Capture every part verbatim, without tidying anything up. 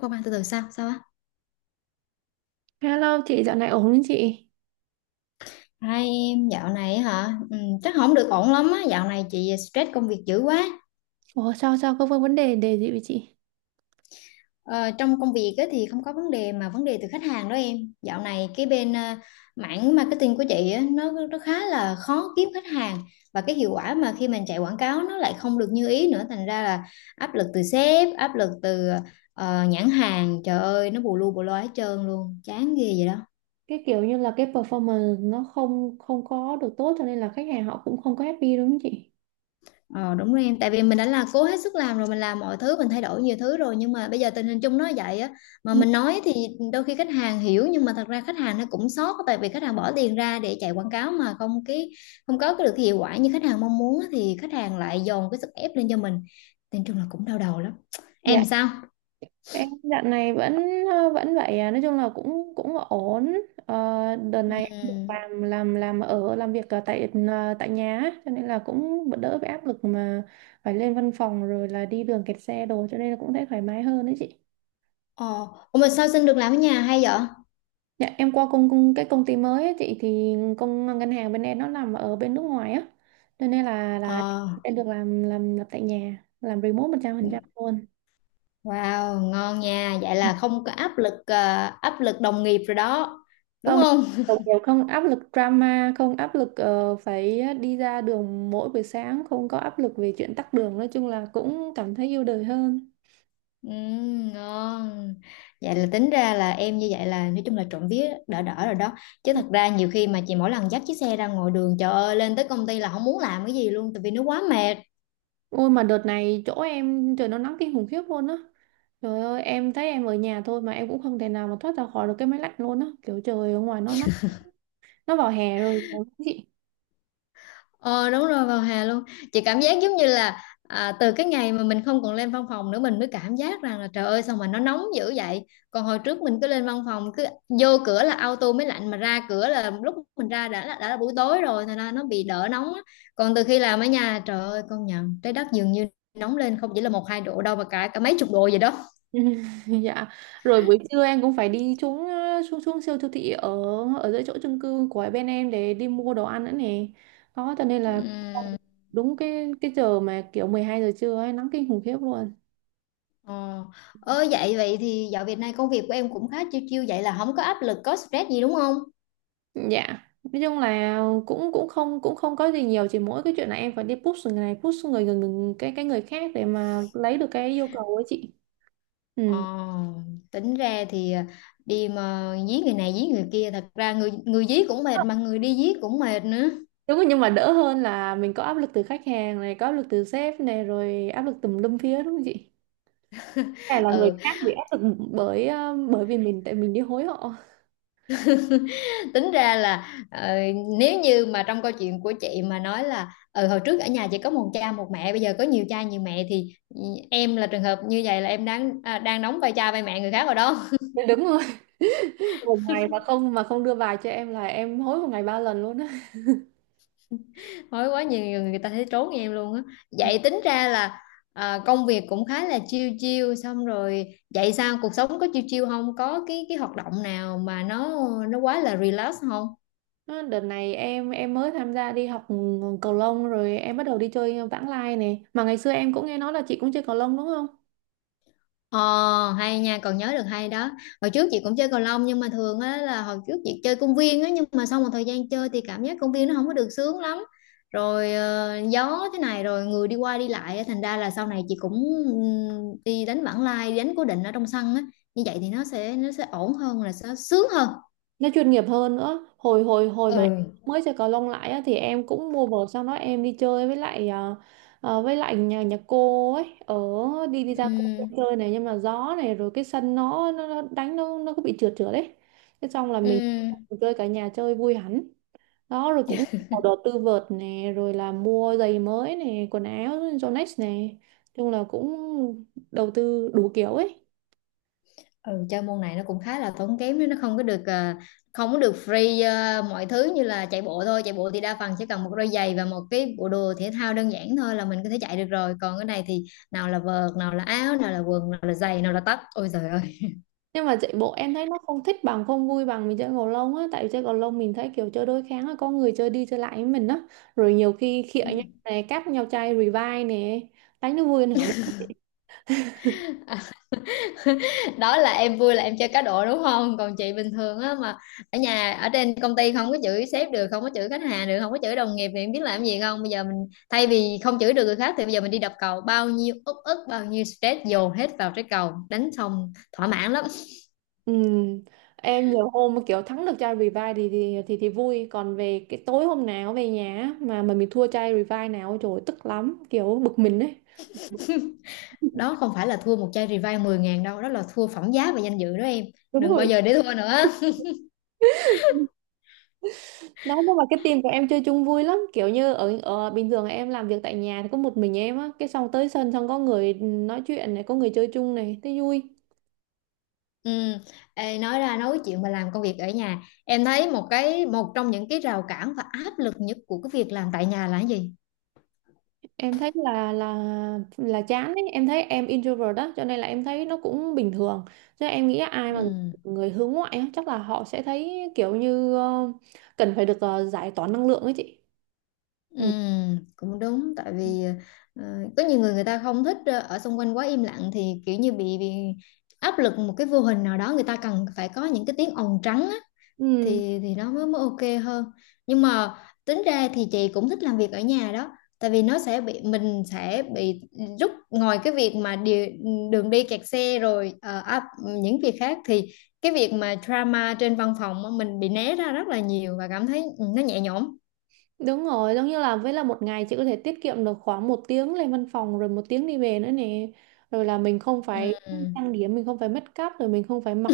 Không an từ từ sao sao á. Hello chị, dạo này ổn không chị? Hai, em dạo này hả. Ừ, chắc không được ổn lắm á, dạo này chị stress công việc dữ quá. Ủa sao sao có vấn đề đề gì với chị? Ờ, trong công việc á, thì không có vấn đề mà vấn đề từ khách hàng đó em. Dạo này cái bên ờ, mảng marketing của chị á, nó nó khá là khó kiếm khách hàng, và cái hiệu quả mà khi mình chạy quảng cáo nó lại không được như ý nữa, thành ra là áp lực từ sếp, áp lực từ ờ, nhãn hàng, trời ơi nó bù lu bù loa hết trơn luôn, chán ghê vậy đó. Cái kiểu như là cái performance nó không không có được tốt cho nên là khách hàng họ cũng không có happy đúng không chị? Ờ đúng rồi em, tại vì mình đã là cố hết sức làm rồi, mình làm mọi thứ, mình thay đổi nhiều thứ rồi nhưng mà bây giờ tình hình chung nó vậy á, mà Ừ. mình nói thì đôi khi khách hàng hiểu, nhưng mà thật ra khách hàng nó cũng sót, tại vì khách hàng bỏ tiền ra để chạy quảng cáo mà không cái không có cái được cái hiệu quả như khách hàng mong muốn á, thì khách hàng lại dồn cái sức ép lên cho mình. Nên chung là cũng đau đầu lắm. Dạ Em sao? em dạo này vẫn ờ, vẫn vậy à, nói chung là cũng cũng ổn. Ờ, Đợt này em được Ừ. làm làm làm ở làm việc ở tại ờ, tại nhà á, cho nên là cũng đỡ bị áp lực mà phải lên văn phòng rồi là đi đường kẹt xe đồ, cho nên là cũng thấy thoải mái hơn đấy chị. Ờ, ủa mà sao xin được làm ở nhà hay vậy? Dạ, em qua công, công cái công ty mới ấy, chị thì công ngân hàng bên em nó nằm ở bên nước ngoài á. Cho nên là là Ờ, em được làm làm làm tại nhà, làm remote một trăm phần trăm luôn. wow, ngon nha. Vậy là không có áp lực ờ, áp lực đồng nghiệp rồi đó, đúng Không không? đồng nghiệp không áp lực drama, không áp lực ờ, phải đi ra đường mỗi buổi sáng, không có áp lực về chuyện tắc đường, nói chung là cũng cảm thấy yêu đời hơn. Ừ, ngon. Vậy là tính ra là em như vậy là nói chung là trộm vía đỡ đỡ rồi đó, chứ thật ra nhiều khi mà chị mỗi lần dắt chiếc xe ra ngoài đường, trời ơi lên tới công ty là không muốn làm cái gì luôn tại vì nó quá mệt. Ôi mà đợt này chỗ em trời nó nắng kinh khủng khiếp luôn á. Trời ơi, em thấy em ở nhà thôi mà em cũng không thể nào mà thoát ra khỏi được cái máy lạnh luôn á. Kiểu trời ở ngoài nó nắng, nó vào hè rồi đúng không chị? Ờ đúng rồi, vào hè luôn. Chị cảm giác giống như là à, từ cái ngày mà mình không còn lên văn phòng nữa, mình mới cảm giác rằng là trời ơi sao mà nó nóng dữ vậy, còn hồi trước mình cứ lên văn phòng, cứ vô cửa là auto mới lạnh, mà ra cửa là lúc mình ra đã là, đã là buổi tối rồi, thành ra nó bị đỡ nóng á. Còn từ khi làm ở nhà trời ơi, công nhận trái đất dường như nóng lên không chỉ là một hai độ đâu mà cả cả mấy chục độ vậy đó. Dạ, rồi buổi trưa em cũng phải đi xuống ờ, xuống xuống siêu siêu thị ở ở dưới chỗ chung cư của bên em để đi mua đồ ăn nữa nè, đó cho nên là Ừm, đúng cái cái giờ mà kiểu mười hai giờ trưa ấy nắng kinh khủng khiếp luôn. ờ. Ơ, vậy vậy thì dạo Việt Nam công việc của em cũng khá chiêu chiêu vậy, là không có áp lực có stress gì đúng không? Dạ, nói chung là cũng cũng không cũng không có gì nhiều, chỉ mỗi cái chuyện là em phải đi push người này, push người người, người cái cái người khác để mà lấy được cái yêu cầu ấy chị. Ừ. Ờ, tính ra thì à, đi mà dí người này dí người kia, thật ra người người dí cũng mệt mà người đi dí cũng mệt nữa. Đúng rồi, nhưng mà đỡ hơn là mình có áp lực từ khách hàng này, có áp lực từ sếp này, rồi áp lực tùm lum phía đúng không chị? Hay là người Ừ, khác bị áp lực bởi ờ, bởi vì mình, tại mình đi hối họ. tính ra là ờ, nếu như mà trong câu chuyện của chị mà nói là ừ, hồi trước ở nhà chỉ có một cha một mẹ, bây giờ có nhiều cha nhiều mẹ thì ừ, em là trường hợp như vậy, là em đang à, đang đóng vai cha vai mẹ người khác rồi đó. Dạ, đúng rồi. Một ngày mà không mà không đưa bài cho em là em hối một ngày ba lần luôn á. Mới quá nhiều người người ta thấy trốn em luôn á. Vậy tính ra là à, công việc cũng khá là chill chill xong rồi, vậy sao cuộc sống có chill chill không? Có cái cái hoạt động nào mà nó nó quá là relax không? Nó, đợt này em em mới tham gia đi học cầu lông, rồi em bắt đầu đi chơi vãng lai này. Mà ngày xưa em cũng nghe nói là chị cũng chơi cầu lông đúng không? Ờ, hay nha, còn nhớ được hay đó. Hồi trước chị cũng chơi cầu lông, nhưng mà thường á là hồi trước chị chơi công viên á. Nhưng mà sau một thời gian chơi thì cảm giác công viên nó không có được sướng lắm. Rồi ờ, gió thế này rồi người đi qua đi lại á. Thành ra là sau này chị cũng ừm, đi đánh vãng lai, đi đánh cố định ở trong sân á. Như vậy thì nó sẽ nó sẽ ổn hơn, là sẽ sướng hơn. Nó chuyên nghiệp hơn nữa. Hồi hồi hồi mà Ừ. mới chơi cầu lông lại á, thì em cũng mua vợt, xong đó em đi chơi với lại à, à, với lại nhà nhà cô ấy ở, đi đi ra công viên Ừm, chơi này, nhưng mà gió này, rồi cái sân nó nó, nó đánh nó nó cứ bị trượt trượt đấy, thế xong là mình ừm. chơi cả nhà chơi vui hẳn, đó rồi cũng có đầu tư vợt nè, rồi là mua giày mới nè, quần áo Yonex nè, chung là cũng đầu tư đủ kiểu ấy. Ừ, chơi môn này nó cũng khá là tốn kém đấy, nó không có được ờ, không có được free. Ờ, mọi thứ như là chạy bộ thôi, chạy bộ thì đa phần chỉ cần một đôi giày và một cái bộ đồ thể thao đơn giản thôi là mình có thể chạy được rồi, còn cái này thì nào là vợt, nào là áo, nào là quần, nào là giày, nào là tất, ôi trời ơi. Nhưng mà chạy bộ em thấy nó không thích bằng, không vui bằng mình chơi cầu lông á, tại vì chơi cầu lông mình thấy kiểu chơi đôi kháng, là có người chơi đi chơi lại với mình á, rồi nhiều khi khịa Ừ. nhau nè, cáp nhau chai revive nè, đánh nó vui hơn hẳn. Đó là em vui là em chơi cá độ đúng không, còn chị bình thường á mà ở nhà ở trên công ty không có chửi sếp được, không có chửi khách hàng được, không có chửi đồng nghiệp, thì em biết làm gì không, bây giờ mình thay vì không chửi được người khác thì bây giờ mình đi đập cầu, bao nhiêu uất ức bao nhiêu stress dồn hết vào trái cầu, đánh xong thỏa mãn lắm. Ừ. Em nhiều hôm mà kiểu thắng được chai revive thì thì thì, thì vui, còn về cái tối hôm nào về nhà á, mà mà mình thua chai revive nào trời ơi, tức lắm, kiểu bực mình ấy. Đó không phải là thua một chai revive mười ngàn đâu, đó là thua phẩm giá và danh dự đó em. Đúng Đừng bao rồi. giờ để thua nữa. Đấy, nhưng mà cái team của em chơi chung vui lắm. Kiểu như ở, ở bình thường em làm việc tại nhà thì có một mình em á, cái xong tới sân xong có người nói chuyện này, có người chơi chung này, thấy vui. Ừ. Ê, nói ra nói chuyện mà làm công việc ở nhà, em thấy một cái, một trong những cái rào cản và áp lực nhất của cái việc làm tại nhà là cái gì? Em thấy là là là chán ấy. Em thấy em introvert đó, cho nên là em thấy nó cũng bình thường. Chứ em nghĩ ai mà Ừ, người hướng ngoại á, chắc là họ sẽ thấy kiểu như ờ, cần phải được ờ, giải tỏa năng lượng ấy chị. ừ, Ừ. cũng đúng, tại vì ờ, có nhiều người, người ta không thích ờ, ở xung quanh quá im lặng, thì kiểu như bị, bị áp lực một cái vô hình nào đó, người ta cần phải có những cái tiếng ồn trắng á, Ừ. thì thì nó mới mới ok hơn. Nhưng mà tính ra thì chị cũng thích làm việc ở nhà đó, tại vì nó sẽ bị, mình sẽ bị rút ngoài cái việc mà đi, đường đi kẹt xe rồi ờ, áp- những việc khác, thì cái việc mà drama trên văn phòng á, mình bị né ra rất là nhiều và cảm thấy ừ, nó nhẹ nhõm. Đúng rồi, giống như là với là một ngày chị có thể tiết kiệm được khoảng một tiếng lên văn phòng rồi một tiếng đi về nữa nè. Rồi là mình không Ừ. phải trang điểm, mình không phải make up, rồi mình không phải mặc,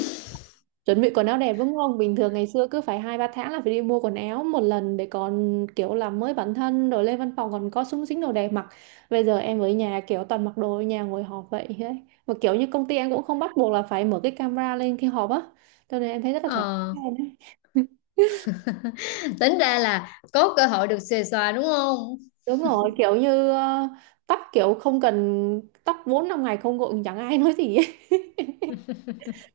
chuẩn bị quần áo đẹp đúng không? Bình thường ngày xưa cứ phải hai ba tháng là phải đi mua quần áo một lần để còn kiểu làm mới bản thân rồi lên văn phòng còn có súng xính đồ đẹp mặc. Bây giờ em ở nhà kiểu toàn mặc đồ ở nhà ngồi họp vậy đấy. Mà kiểu như công ty em cũng không bắt buộc là phải mở cái camera lên khi họp á. Cho nên em thấy rất là thoải Ờ, mái đấy. tính ra là có cơ hội được xuề xòa đúng không? Đúng rồi, kiểu như ờ, tóc kiểu không cần tóc bốn năm ngày không gội chẳng ai nói gì ấy.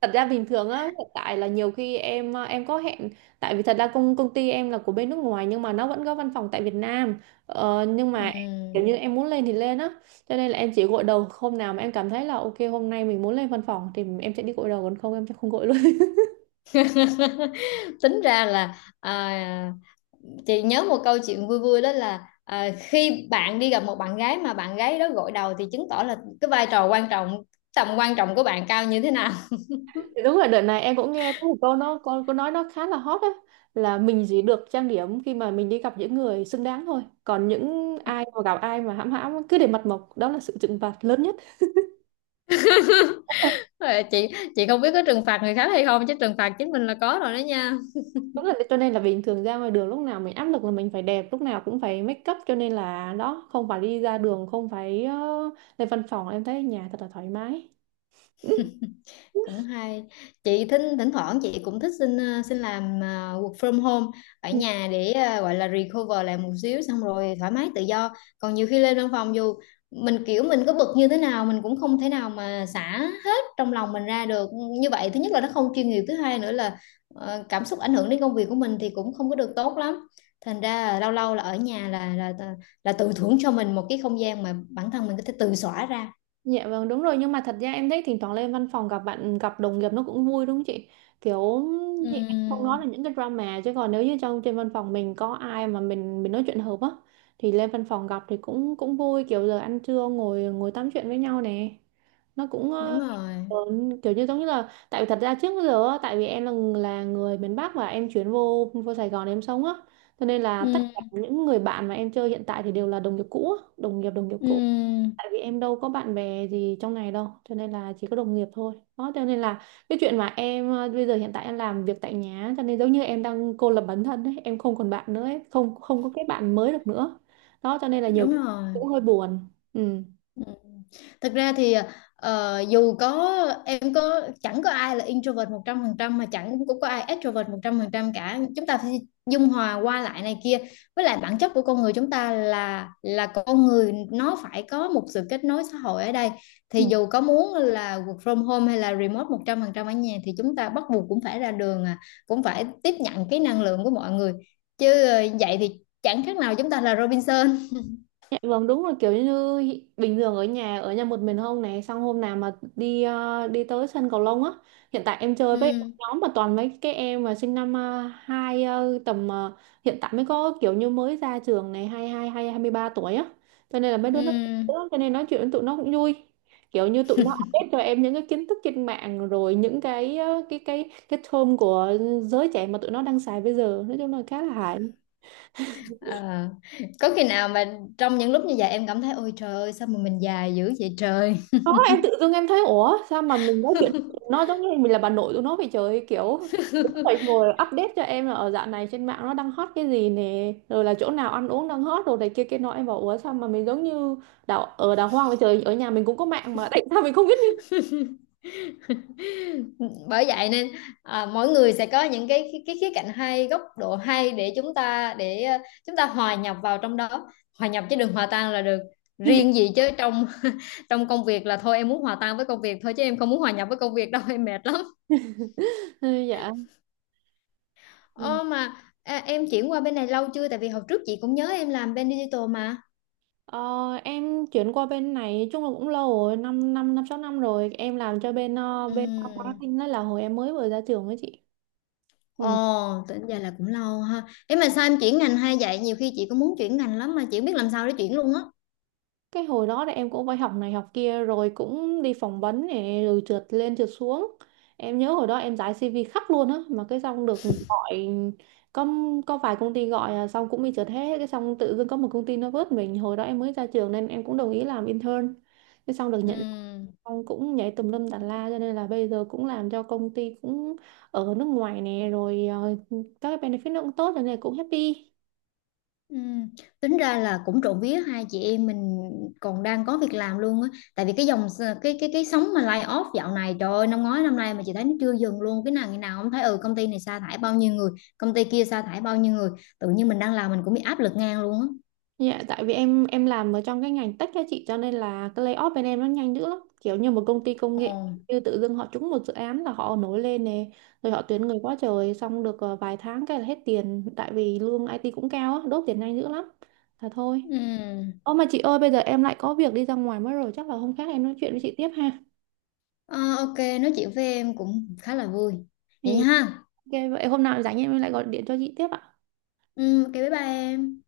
Thật ra bình thường á, hiện tại là nhiều khi em ờ, em có hẹn, tại vì thật ra công công ty em là của bên nước ngoài, nhưng mà nó vẫn có văn phòng tại Việt Nam. Ờ, nhưng mà kiểu Ừm. như em muốn lên thì lên á. Cho nên là em chỉ gội đầu hôm nào mà em cảm thấy là ok hôm nay mình muốn lên văn phòng thì em sẽ đi gội đầu, còn không em sẽ không gội luôn. Tính ra là à, chị nhớ một câu chuyện vui vui, đó là à, khi bạn đi gặp một bạn gái mà bạn gái đó gội đầu thì chứng tỏ là cái vai trò quan trọng, tầm quan trọng của bạn cao như thế nào. Đúng rồi, đợt này em cũng nghe có một câu nó con có nói, nó khá là hot á, là mình chỉ được trang điểm khi mà mình đi gặp những người xứng đáng thôi. Còn những ai mà gặp, ai mà hãm hãm cứ để mặt mộc, đó là sự trừng phạt lớn nhất. Ờ, Chị chị không biết có trừng phạt người khác hay không, chứ trừng phạt chính mình là có rồi đó nha. Đúng, là cho nên là bình thường ra ngoài đường lúc nào mình áp lực là mình phải đẹp, lúc nào cũng phải make up, cho nên là đó, không phải đi ra đường, không phải ờ, lên văn phòng, em thấy ở nhà thật là thoải mái. Cũng hay, chị thỉnh thỉnh thoảng chị cũng thích xin ờ, xin làm ờ, work from home ở nhà để ờ, gọi là recover lại một xíu, xong rồi thoải mái tự do, còn nhiều khi lên văn phòng dù mình kiểu mình có bực như thế nào mình cũng không thể nào mà xả hết trong lòng mình ra được. Như vậy thứ nhất là nó không chuyên nghiệp, thứ hai nữa là ờ, cảm xúc ảnh hưởng đến công việc của mình thì cũng không có được tốt lắm, thành ra là lâu lâu là ở nhà là là là, là tự thưởng cho mình một cái không gian mà bản thân mình có thể tự xóa ra. Dạ vâng đúng rồi, nhưng mà thật ra em thấy thỉnh thoảng lên văn phòng gặp bạn gặp đồng nghiệp nó cũng vui đúng không chị? Kiểu chị không nói là Ừm, những cái drama, chứ còn nếu như trong trên văn phòng mình có ai mà mình mình nói chuyện hợp á, thì lên văn phòng gặp thì cũng cũng vui, kiểu giờ ăn trưa ngồi ngồi tám chuyện với nhau nè, nó cũng ờ, đúng rồi. ờ, kiểu như giống như là, tại vì thật ra trước giờ á, tại vì em là là người miền Bắc và em chuyển vô vô Sài Gòn để em sống á, cho nên là tất cả những người bạn mà em chơi hiện tại thì đều là đồng nghiệp cũ á, đồng nghiệp đồng nghiệp cũ, Ừ, tại vì em đâu có bạn bè gì trong này đâu, cho nên là chỉ có đồng nghiệp thôi, đó cho nên là cái chuyện mà em ờ, bây giờ hiện tại em làm việc tại nhà, cho nên giống như em đang cô lập bản thân ấy, em không còn bạn nữa ấy, không không có cái bạn mới được nữa, đó cho nên là nhiều đúng cái rồi. cũng hơi buồn. Ừ. Ừ. Thật ra thì ờ, dù có em có chẳng có ai là introvert một trăm phần trăm, mà chẳng cũng có ai extrovert một trăm phần trăm cả. Chúng ta phải dung hòa qua lại này kia. Với lại bản chất của con người chúng ta là là con người nó phải có một sự kết nối xã hội ở đây. Thì dù có muốn là work from home hay là remote một trăm phần trăm ở nhà thì chúng ta bắt buộc cũng phải ra đường, à, cũng phải tiếp nhận cái năng lượng của mọi người. Chứ ờ, vậy thì chẳng khác nào chúng ta là Robinson. Dạ vâng đúng rồi, kiểu như bình thường ở nhà ở nhà một mình không này, xong hôm nào mà đi ờ, đi tới sân cầu lông á, hiện tại em chơi với Ừ. nhóm mà toàn mấy cái em mà sinh năm ờ, hai ờ, tầm ờ, hiện tại mới có kiểu như mới ra trường này, hai hai hai hai mươi ba tuổi á, cho nên là mấy đứa nó, Ừm, cho nên nói chuyện với tụi nó cũng vui, kiểu như tụi nó update cho em những cái kiến thức trên mạng, rồi những cái ờ, cái cái cái term của giới trẻ mà tụi nó đang xài bây giờ, nói chung là khá là hài. ờ. Có khi nào mà trong những lúc như vậy em cảm thấy ôi trời ơi sao mà mình già dữ vậy trời? Em tự dưng em thấy ủa sao mà mình nói chuyện nó giống như mình là bà nội tụi nó vậy trời, kiểu tụi nó phải ngồi update cho em là ở dạo này trên mạng nó đang hot cái gì nè, rồi là chỗ nào ăn uống đang hot rồi này kia kia nọ, em bảo ủa sao mà mình giống như đào ở đào hoang vậy trời, ở nhà mình cũng có mạng mà tại sao mình không biết như. Bởi vậy nên à, mỗi người sẽ có những cái, cái cái khía cạnh hay góc độ, hay để chúng ta để ờ, chúng ta hòa nhập vào trong đó, hòa nhập chứ đừng hòa tan là được. Riêng gì chứ trong trong công việc là thôi em muốn hòa tan với công việc thôi chứ em không muốn hòa nhập với công việc đâu, em mệt lắm. Ừ, dạ. Ừ. Ồ mà à, em chuyển qua bên này lâu chưa, tại vì hồi trước chị cũng nhớ em làm bên digital mà. Ờ, em chuyển qua bên này chung là cũng lâu rồi, năm năm năm sáu năm rồi em làm cho bên ờ, bên Ừm. marketing, đó là hồi em mới vừa ra trường ấy chị. Ồ, Ừ. tính ra là cũng lâu ha. Ấy mà sao em chuyển ngành hay vậy? Nhiều khi chị cũng muốn chuyển ngành lắm mà chị không biết làm sao để chuyển luôn á. Cái hồi đó thì em cũng phải học này học kia, rồi cũng đi phỏng vấn này, rồi trượt lên trượt xuống. Em nhớ hồi đó em giải xê vê khắp luôn á, mà cái xong được gọi, có có vài công ty gọi à, xong cũng bị trượt hết, cái xong tự dưng có một công ty nó vớt mình, hồi đó em mới ra trường nên em cũng đồng ý làm intern, cái xong được nhận, Ừ. xong cũng nhảy tùm lum tà la, cho nên là bây giờ cũng làm cho công ty cũng ở nước ngoài nè, rồi à, các cái benefit nó cũng tốt cho nên là cũng happy. Ừ. Tính ra là cũng trộm vía hai chị em mình còn đang có việc làm luôn á. Tại vì cái dòng, cái cái cái sóng mà lay off dạo này trời ơi, năm ngoái năm nay mà chị thấy nó chưa dừng luôn. Cái nào, ngày nào không thấy ừ, công ty này sa thải bao nhiêu người, công ty kia sa thải bao nhiêu người. Tự nhiên mình đang làm mình cũng bị áp lực ngang luôn á. Dạ, tại vì em em làm ở trong cái ngành tech á chị, cho nên là cái layoff bên em nó nhanh dữ lắm. Kiểu như một công ty công nghệ Ồ. như tự dưng họ trúng một dự án là họ nổi lên nè, rồi họ tuyển người quá trời, xong được ờ, vài tháng cái là hết tiền, tại vì lương ai ti cũng cao á, đốt tiền nhanh dữ lắm. Là thôi. Ừ. Ô mà chị ơi bây giờ em lại có việc đi ra ngoài mất rồi, chắc là hôm khác em nói chuyện với chị tiếp ha. Ờ, ok, nói chuyện với em cũng khá là vui. Vậy Thì nha ha. ok vậy hôm nào rảnh em lại gọi điện cho chị tiếp ạ. Ừ, ok bye bye em.